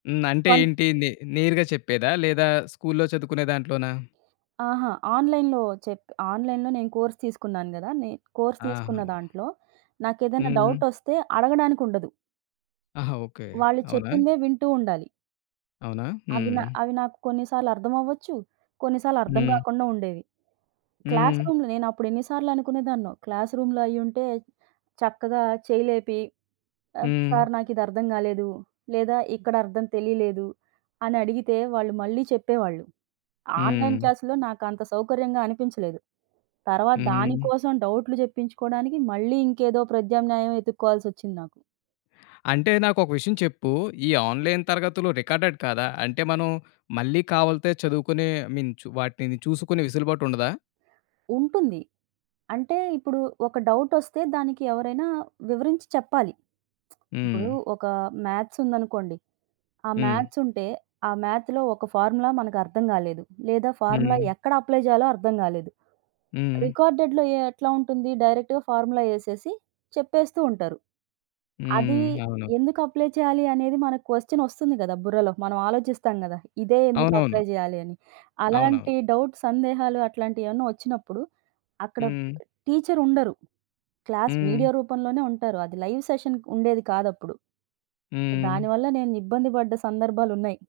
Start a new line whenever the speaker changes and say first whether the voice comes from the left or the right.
left: హ్మ్. అంటే
right: కొన్
left: ఏంటి? నే నేరుగా చెప్పేదా లేదా స్కూల్‌లో చదువుకునే దాంట్లోనా?
right: అహా! ఆన్‍లైన్‍లో చెప్పి ఆన్‍లైన్‍లో నేను కోర్స్ తీసుకున్నాను కదా. నేను కోర్స్
left: ఆహా!
right: తీసుకున్న దాంట్లో నాకు ఏదైనా
left: హ్మ్.
right: డౌటొస్తే అడగడానికి ఉండదు.
left: ఆహా! ఓకె,
right: వాళ్ళు
left: అవునా?
right: చెప్పిందే వింటూ ఉండాలి.
left: అవునా?
right: అవి నా
left: హ్మ్.
right: అవి నాకు కొన్నిసార్లు అర్థమవ్వచ్చు, కొన్నిసార్లు అర్థం
left: హ్మ్.
right: కాకుండా ఉండేవి.
left: హ్మ్.
right: క్లాస్‌రూమ్‌లో నేను అప్పుడు ఎన్ని సార్లు అనుకునేదాన్నో, క్లాస్‌రూమ్‌లో అయ్యి ఉంటే చక్కగా చేయి లేపి, ఆ
left: హ్మ్.
right: సార్ నాకు ఇది అర్థం కాలేదు లేదా ఇక్కడ అర్థం తెలియలేదు అని అడిగితే, వాళ్ళు మళ్ళీ చెప్పేవాళ్ళు. ఆన్‍లైన్
left: హ్మ్.
right: క్లాస్‌లో నాకు అంత సౌకర్యంగా అనిపించలేదు, తర్వాత దాని
left: హ్మ్.
right: కోసం డౌట్‌లు చెప్పించుకోవడానికి మళ్ళీ ఇంకేదో ప్రద్యామ్నాయం వెతుక్కోవాల్సి వచ్చింది నాకు.
left: అంటే నాకు ఒక విషయం చెప్పు. ఈ ఆన్లైన్ తరగతులు రికార్డెడ్‌ కాదా? అంటే మనం మళ్ళీ కావాలిత్తే చదువుకునే, ఐ మీన్ వాటిని చూసుకునే వెసులుబాటు ఉండదా?
right: ఉంటుంది. అంటే, ఇప్పుడు ఒక డౌటొస్తే, దానికి ఎవరైనా వివరించి చెప్పాలి. ఇప్పుడు
left: హ్మ్.
right: ఒక మ్యాథ్స్ ఉందనుకోండి, ఆ
left: హ్మ్.
right: మ్యాథ్స్ ఉంటే, ఆ మ్యాథ్‌లో ఒక ఫార్ములా మనకు అర్థం కాలేదు, లేదా ఫార్ములా
left: హ్మ్.
right: ఎక్కడ అప్లై చేయాలో అర్థం కాలేదు.
left: హ్మ్.
right: రికార్డెడ్‌లో ఎ ఎట్లా ఉంటుంది, డైరెక్ట్‌గా ఫార్ములా ఏసేసి చెప్పేస్తూ ఉంటారు. అది
left: హ్మ్. అవును.
right: ఎందుకు అప్లై చెయ్యాలి అనేది మనకు క్వెశ్చన్ వస్తుంది కదా బుర్రలో, మనం ఆలోచిస్తాం కదా ఇదే ఎందుకు
left: అవునవును.
right: అప్లై చెయ్యాలి అని.
left: అవునవును.
right: అలాంటి డౌట్స్, సందేహాలు, అట్లాంటియి ఏమన్నా వచ్చినప్పుడు, అక్కడ
left: హ్మ్.
right: టీచర్ ఉండరు. క్లాస్
left: హ్మ్.
right: వీడియో రూపంలోనే ఉంటారు. అది లైవ్ సెషన్ ఉండేది కాదు అప్పుడు.
left: హ్మ్.
right: దానివల్ల నేను ఇబ్బంది పడ్డ సందర్భాలున్నయ్.